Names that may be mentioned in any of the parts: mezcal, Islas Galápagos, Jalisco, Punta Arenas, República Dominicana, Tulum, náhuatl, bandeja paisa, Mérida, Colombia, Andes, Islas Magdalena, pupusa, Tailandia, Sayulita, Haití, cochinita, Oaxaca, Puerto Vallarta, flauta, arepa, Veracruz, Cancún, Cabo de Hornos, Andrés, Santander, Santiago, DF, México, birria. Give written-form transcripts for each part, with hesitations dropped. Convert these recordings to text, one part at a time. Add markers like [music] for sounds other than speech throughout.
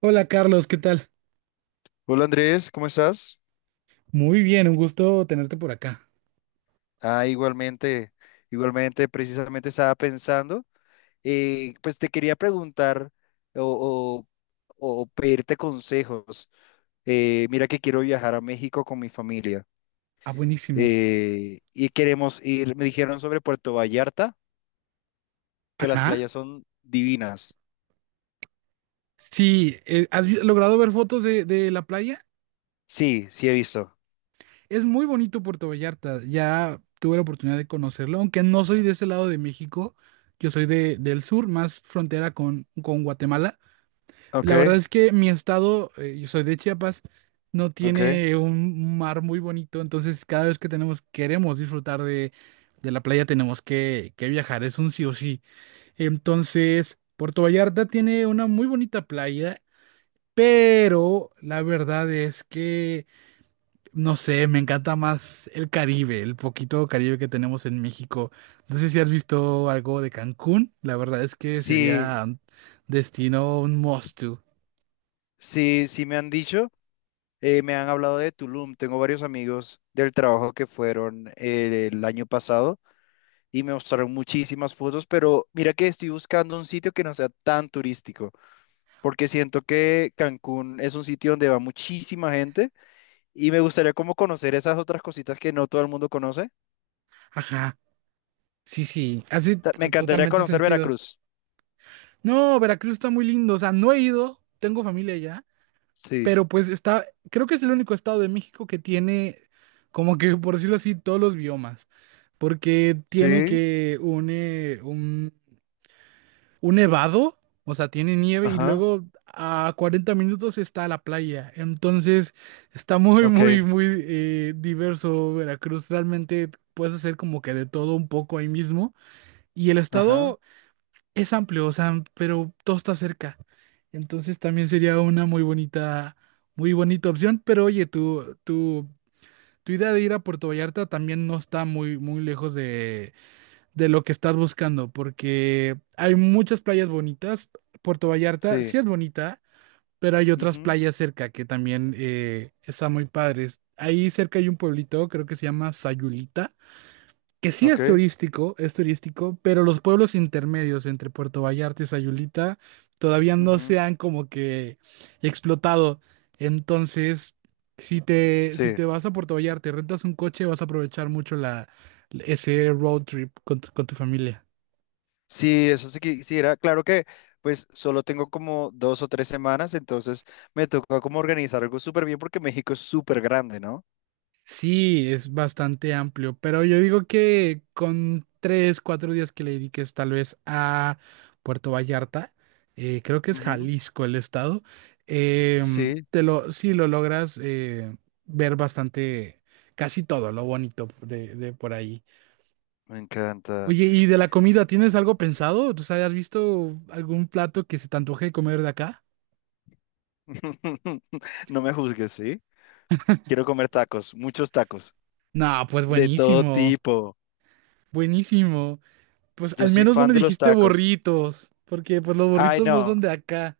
Hola Carlos, ¿qué tal? Hola Andrés, ¿cómo estás? Muy bien, un gusto tenerte por acá. Igualmente, igualmente, precisamente estaba pensando, pues te quería preguntar o, o pedirte consejos. Mira que quiero viajar a México con mi familia Ah, buenísimo. Y queremos ir, me dijeron sobre Puerto Vallarta, que las Ajá. playas son divinas. Sí, ¿has logrado ver fotos de la playa? Sí, sí he visto. Es muy bonito Puerto Vallarta. Ya tuve la oportunidad de conocerlo, aunque no soy de ese lado de México. Yo soy del sur, más frontera con Guatemala. Ok, La verdad es que mi estado, yo soy de Chiapas, no ok. tiene un mar muy bonito, entonces cada vez que tenemos, queremos disfrutar de la playa, tenemos que viajar, es un sí o sí. Entonces, Puerto Vallarta tiene una muy bonita playa, pero la verdad es que, no sé, me encanta más el Caribe, el poquito Caribe que tenemos en México. No sé si has visto algo de Cancún, la verdad es que Sí, sería un destino, un must to. sí, sí me han dicho. Me han hablado de Tulum, tengo varios amigos del trabajo que fueron el año pasado y me mostraron muchísimas fotos, pero mira que estoy buscando un sitio que no sea tan turístico, porque siento que Cancún es un sitio donde va muchísima gente y me gustaría como conocer esas otras cositas que no todo el mundo conoce. Ajá. Sí, sí, hace Me encantaría totalmente conocer sentido. Veracruz. No, Veracruz está muy lindo, o sea, no he ido, tengo familia allá, Sí, pero pues está, creo que es el único estado de México que tiene, como que por decirlo así, todos los biomas, porque tiene sí, que un, un nevado, o sea, tiene nieve y ajá, luego a 40 minutos está la playa, entonces está muy, ok, muy, muy diverso Veracruz, realmente puedes hacer como que de todo un poco ahí mismo. Y el ajá, estado es amplio, o sea, pero todo está cerca. Entonces también sería una muy bonita opción. Pero oye, tu idea de ir a Puerto Vallarta también no está muy, muy lejos de lo que estás buscando, porque hay muchas playas bonitas. Puerto Vallarta sí, sí es bonita, pero hay otras ujú, playas cerca que también están muy padres. Ahí cerca hay un pueblito, creo que se llama Sayulita que sí ok, es turístico, pero los pueblos intermedios entre Puerto Vallarta y Sayulita todavía no ujú, se han como que explotado. Entonces, si sí. te vas a Puerto Vallarta y rentas un coche, vas a aprovechar mucho ese road trip con tu familia. Sí, eso sí quisiera. Claro que pues solo tengo como dos o tres semanas, entonces me toca como organizar algo súper bien porque México es súper grande, ¿no? Sí, es bastante amplio, pero yo digo que con 3, 4 días que le dediques tal vez a Puerto Vallarta, creo que es Ujú, Jalisco el estado, sí, sí lo logras ver bastante, casi todo lo bonito de por ahí. me encanta. Oye, ¿y de la comida tienes algo pensado? ¿Tú sabes, has visto algún plato que se te antoje comer de acá? [laughs] No me juzgues, ¿sí? Quiero comer tacos, muchos tacos, No, pues de todo buenísimo, tipo. buenísimo. Pues Yo al soy menos no fan me de los dijiste tacos. burritos, porque pues los Ay, burritos no no, son de acá.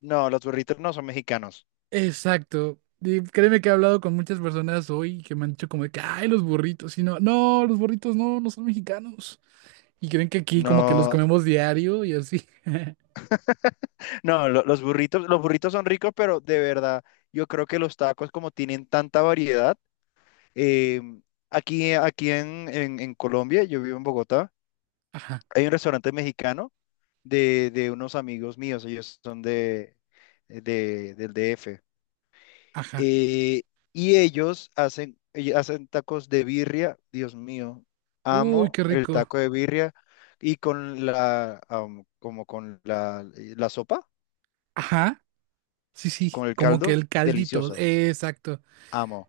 no, los burritos no son mexicanos. Exacto. Y créeme que he hablado con muchas personas hoy que me han dicho como de que, ay, los burritos, y no, no, los burritos no, no son mexicanos. Y creen que aquí como que los No, comemos diario y así. [laughs] [laughs] no, los burritos, los burritos son ricos, pero de verdad, yo creo que los tacos como tienen tanta variedad. Eh, aquí en, en Colombia, yo vivo en Bogotá, Ajá, hay un restaurante mexicano de unos amigos míos, ellos son de, del DF. ajá. eh, y ellos hacen tacos de birria, Dios mío, Uy, amo qué el rico. taco de birria y con la, como con la, la sopa, Ajá. Sí, sí, con el como que caldo, el caldito. delicioso, Exacto. amo,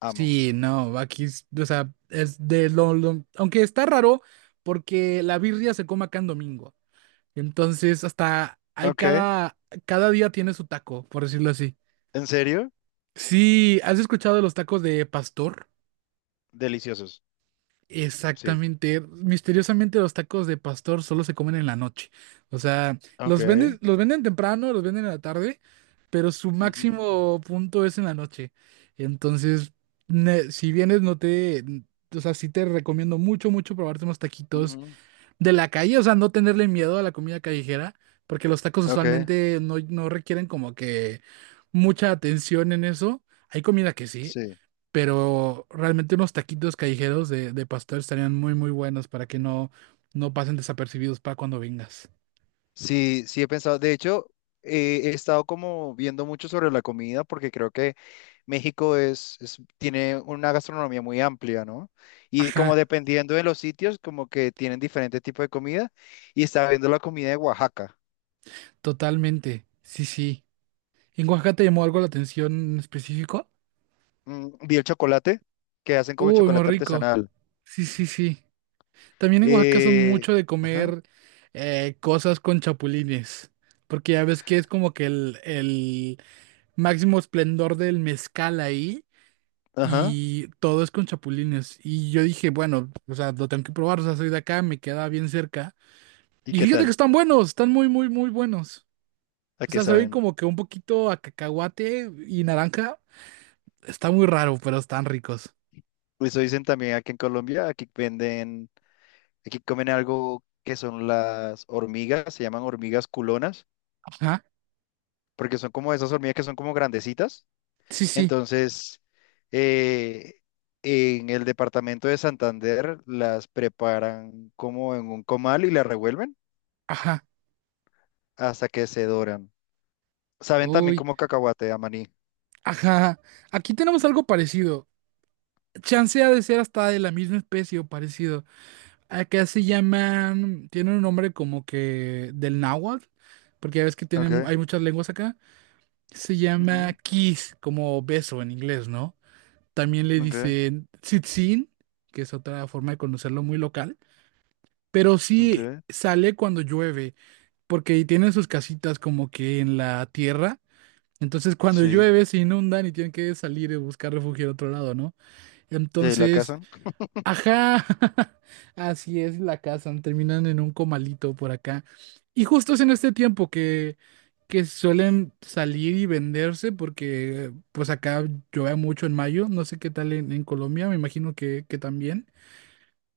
amo. Sí, no, aquí, o sea, es de lo, aunque está raro porque la birria se come acá en domingo. Entonces, hasta hay Ok, cada día tiene su taco, por decirlo así. ¿en serio? Sí, ¿has escuchado de los tacos de pastor? Deliciosos, sí. Exactamente. Misteriosamente los tacos de pastor solo se comen en la noche. O sea, Ok. los venden temprano, los venden en la tarde, pero su máximo punto es en la noche. Entonces, si vienes, no te, o sea, sí te recomiendo mucho, mucho probarte unos taquitos Ujú, de la calle, o sea, no tenerle miedo a la comida callejera, porque los tacos ok, usualmente no, no requieren como que mucha atención en eso. Hay comida que sí, sí. pero realmente unos taquitos callejeros de pastor estarían muy, muy buenos para que no, no pasen desapercibidos para cuando vengas. Sí, sí he pensado. De hecho, he estado como viendo mucho sobre la comida porque creo que México es, tiene una gastronomía muy amplia, ¿no? Y Ajá, como dependiendo de los sitios, como que tienen diferente tipo de comida. Y estaba viendo la comida de Oaxaca. totalmente. Sí, sí. ¿En Oaxaca te llamó algo la atención en específico? Mm, vi el chocolate, que hacen como Uy, muy chocolate rico. artesanal. Sí, sí, sí. También en Oaxaca son mucho de Ajá, comer cosas con chapulines, porque ya ves que es como que el máximo esplendor del mezcal ahí ajá. y todo es con chapulines. Y yo dije, bueno, o sea, lo tengo que probar, o sea, soy de acá, me queda bien cerca. ¿Y Y qué fíjate que tal? están buenos, están muy, muy, muy buenos. ¿A O qué sea, saben saben? como que un poquito a cacahuate y naranja. Está muy raro, pero están ricos. Eso dicen también aquí en Colombia, aquí venden. Aquí comen algo que son las hormigas, se llaman hormigas culonas, Ajá. porque son como esas hormigas que son como grandecitas. Sí, sí. Entonces, eh, en el departamento de Santander las preparan como en un comal y las revuelven Ajá. hasta que se doran. Saben también Uy. como cacahuate, a maní. Ajá. Aquí tenemos algo parecido. Chance ha de ser hasta de la misma especie o parecido. Acá se llaman, tiene un nombre como que del náhuatl, porque ya ves que tienen, Okay, hay muchas lenguas acá. Se llama ujú, kiss, como beso en inglés, ¿no? También le ok, dicen tzitzín, que es otra forma de conocerlo muy local, pero ok, sí sale cuando llueve, porque tienen sus casitas como que en la tierra. Entonces cuando sí. llueve se inundan y tienen que salir y buscar refugio en otro lado, ¿no? ¿Y ahí la Entonces, cazan? ajá, [laughs] así es, la cazan, terminan en un comalito por acá. Y justo es en este tiempo que suelen salir y venderse porque pues acá llueve mucho en mayo, no sé qué tal en Colombia, me imagino que también,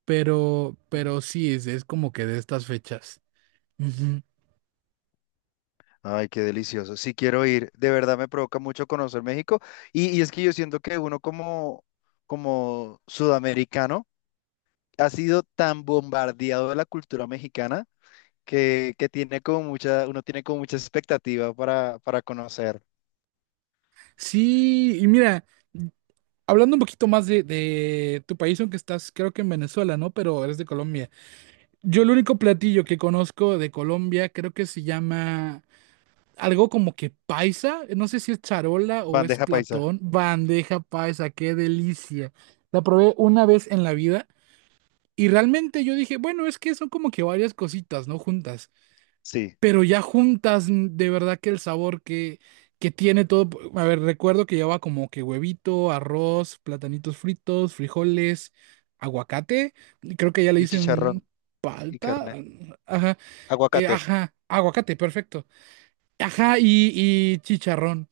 pero sí, es como que de estas fechas. Ujú. Ay, qué delicioso. Sí quiero ir. De verdad me provoca mucho conocer México. Y es que yo siento que uno como, como sudamericano ha sido tan bombardeado de la cultura mexicana que tiene como mucha, uno tiene como mucha expectativa para conocer. Sí, y mira, hablando un poquito más de tu país, aunque estás creo que en Venezuela, ¿no? Pero eres de Colombia. Yo el único platillo que conozco de Colombia creo que se llama algo como que paisa, no sé si es charola o es Bandeja paisa, platón, bandeja paisa, qué delicia. La probé una vez en la vida y realmente yo dije, bueno, es que son como que varias cositas, ¿no? Juntas, sí. pero ya juntas, de verdad que el sabor que tiene todo, a ver, recuerdo que llevaba como que huevito, arroz, platanitos fritos, frijoles, aguacate, creo que ya le Y dicen chicharrón y palta, carne. mm, ajá. Aguacate. Ajá, aguacate, perfecto. Ajá, y chicharrón.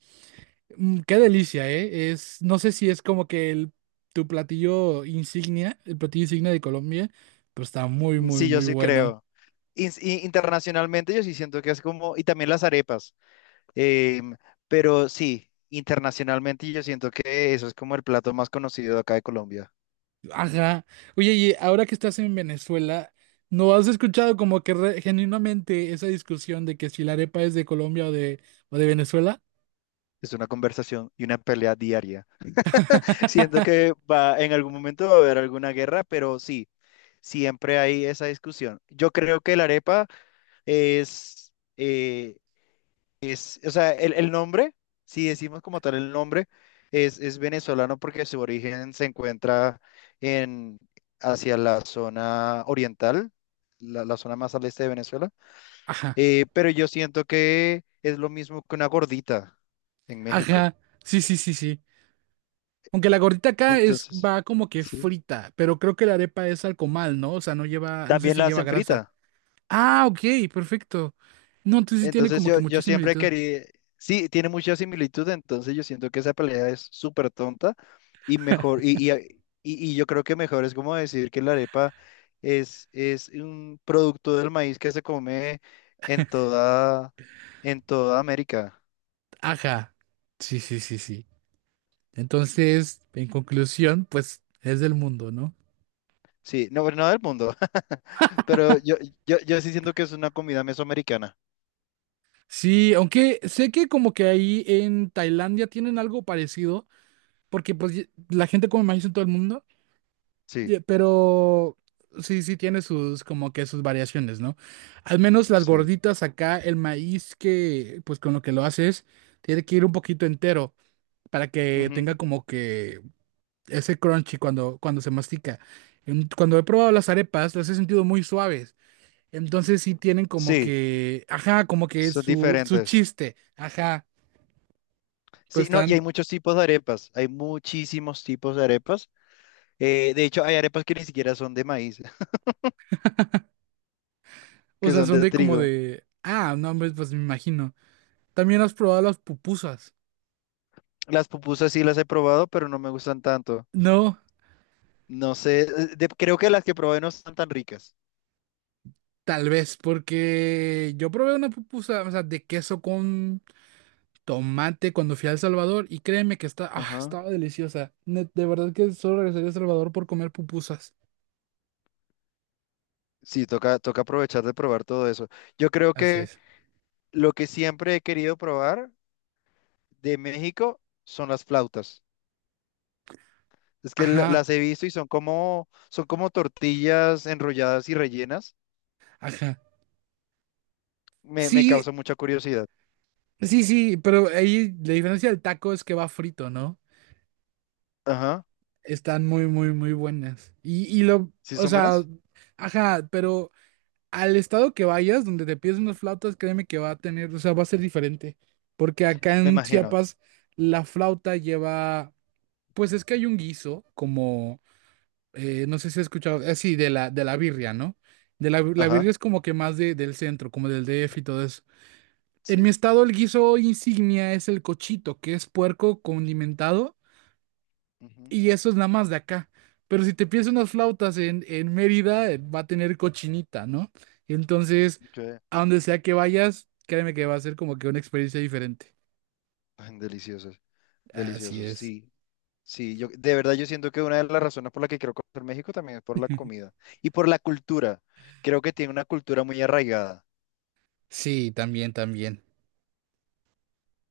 Qué delicia, ¿eh? Es, no sé si es como que tu platillo insignia, el platillo insignia de Colombia, pero está muy, Mm, muy, sí, yo muy sí bueno. creo. Y internacionalmente yo sí siento que es como, y también las arepas. Em, pero sí, internacionalmente yo siento que eso es como el plato más conocido acá de Colombia. Ajá. Oye, y ahora que estás en Venezuela, ¿no has escuchado como que genuinamente esa discusión de que si la arepa es de Colombia o de Venezuela? Es una conversación y una pelea diaria. [laughs] Siento [laughs] que va, en algún momento va a haber alguna guerra, pero sí, siempre hay esa discusión. Yo creo que la arepa es, eh, es, o sea, el nombre, si decimos como tal el nombre, es venezolano porque su origen se encuentra en, hacia la zona oriental, la zona más al este de Venezuela. Ajá, Pero yo siento que es lo mismo que una gordita en México. ajá. Sí, sí, sí, sí. Aunque la gordita acá es, Entonces, va como que sí. frita, pero creo que la arepa es al comal, ¿no? O sea, no lleva, no sé También si la lleva hacen grasa. frita. Ah, ok, perfecto. No, entonces sí tiene Entonces como que yo, mucha yo siempre similitud. quería, sí, tiene mucha similitud, entonces yo siento que esa pelea es súper tonta y mejor, y, y yo creo que mejor es como decir que la arepa es un producto del maíz que se come en toda, en toda América. Ajá. Sí, sí, sí, sí. Entonces, en conclusión, pues es del mundo, ¿no? Sí, no, no del mundo, [laughs] pero yo sí siento que es una comida mesoamericana. Sí, aunque sé que como que ahí en Tailandia tienen algo parecido, porque pues la gente come maíz en todo el mundo, Sí, ya, pero sí, sí tiene sus, como que sus variaciones, ¿no? Al menos las sí. gorditas acá, el maíz que, pues con lo que lo haces, tiene que ir un poquito entero para que tenga Ujú. como que ese crunchy cuando se mastica. Cuando he probado las arepas, las he sentido muy suaves. Entonces sí tienen como Sí, que, ajá, como que son su diferentes. chiste, ajá, pues Sí, no, y están, hay muchos tipos de arepas. Hay muchísimos tipos de arepas. De hecho, hay arepas que ni siquiera son de maíz, [laughs] o que sea, son son de de como trigo. de, no, hombre, pues me imagino. También has probado las pupusas, Las pupusas sí las he probado, pero no me gustan tanto. ¿no? No sé, creo que las que probé no están tan ricas. Tal vez, porque yo probé una pupusa, o sea, de queso con tomate cuando fui a El Salvador y créeme que está, Ajá. estaba deliciosa. De verdad que solo regresaría a El Salvador por comer pupusas. Sí, toca, toca aprovechar de probar todo eso. Yo creo Así que es. lo que siempre he querido probar de México son las flautas. Es que Ajá, las he visto y son como tortillas enrolladas y rellenas. ajá. Me Sí, causa mucha curiosidad. sí, sí, pero ahí la diferencia del taco es que va frito, ¿no? Ajá. Están muy, muy, muy buenas. Y lo, ¿Sí o son sea, buenas? ajá, pero al estado que vayas, donde te pides unas flautas, créeme que va a tener, o sea, va a ser diferente. Porque acá Me en imagino. Chiapas la flauta lleva, pues es que hay un guiso, como, no sé si has escuchado, así, de la birria, ¿no? La birria Ajá. es como que más del centro, como del DF y todo eso. En mi Sí. estado el guiso insignia es el cochito, que es puerco condimentado Ujú. y eso es nada más de acá. Pero si te pides unas flautas en Mérida, va a tener cochinita, ¿no? Entonces, Ok. a donde sea que vayas, créeme que va a ser como que una experiencia diferente. Ay, deliciosos. Así Deliciosos. es. Sí. Sí. Yo, de verdad, yo siento que una de las razones por la que quiero conocer México también es por la [laughs] comida y por la cultura. Creo que tiene una cultura muy arraigada. Sí, también, también.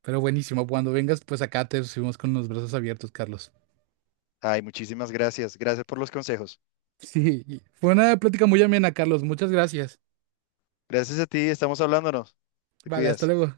Pero buenísimo, cuando vengas, pues acá te recibimos con los brazos abiertos, Carlos. Ay, muchísimas gracias. Gracias por los consejos. Sí, fue una plática muy amena, Carlos. Muchas gracias. Gracias a ti. Estamos hablándonos. Te Vale, hasta cuidas. luego.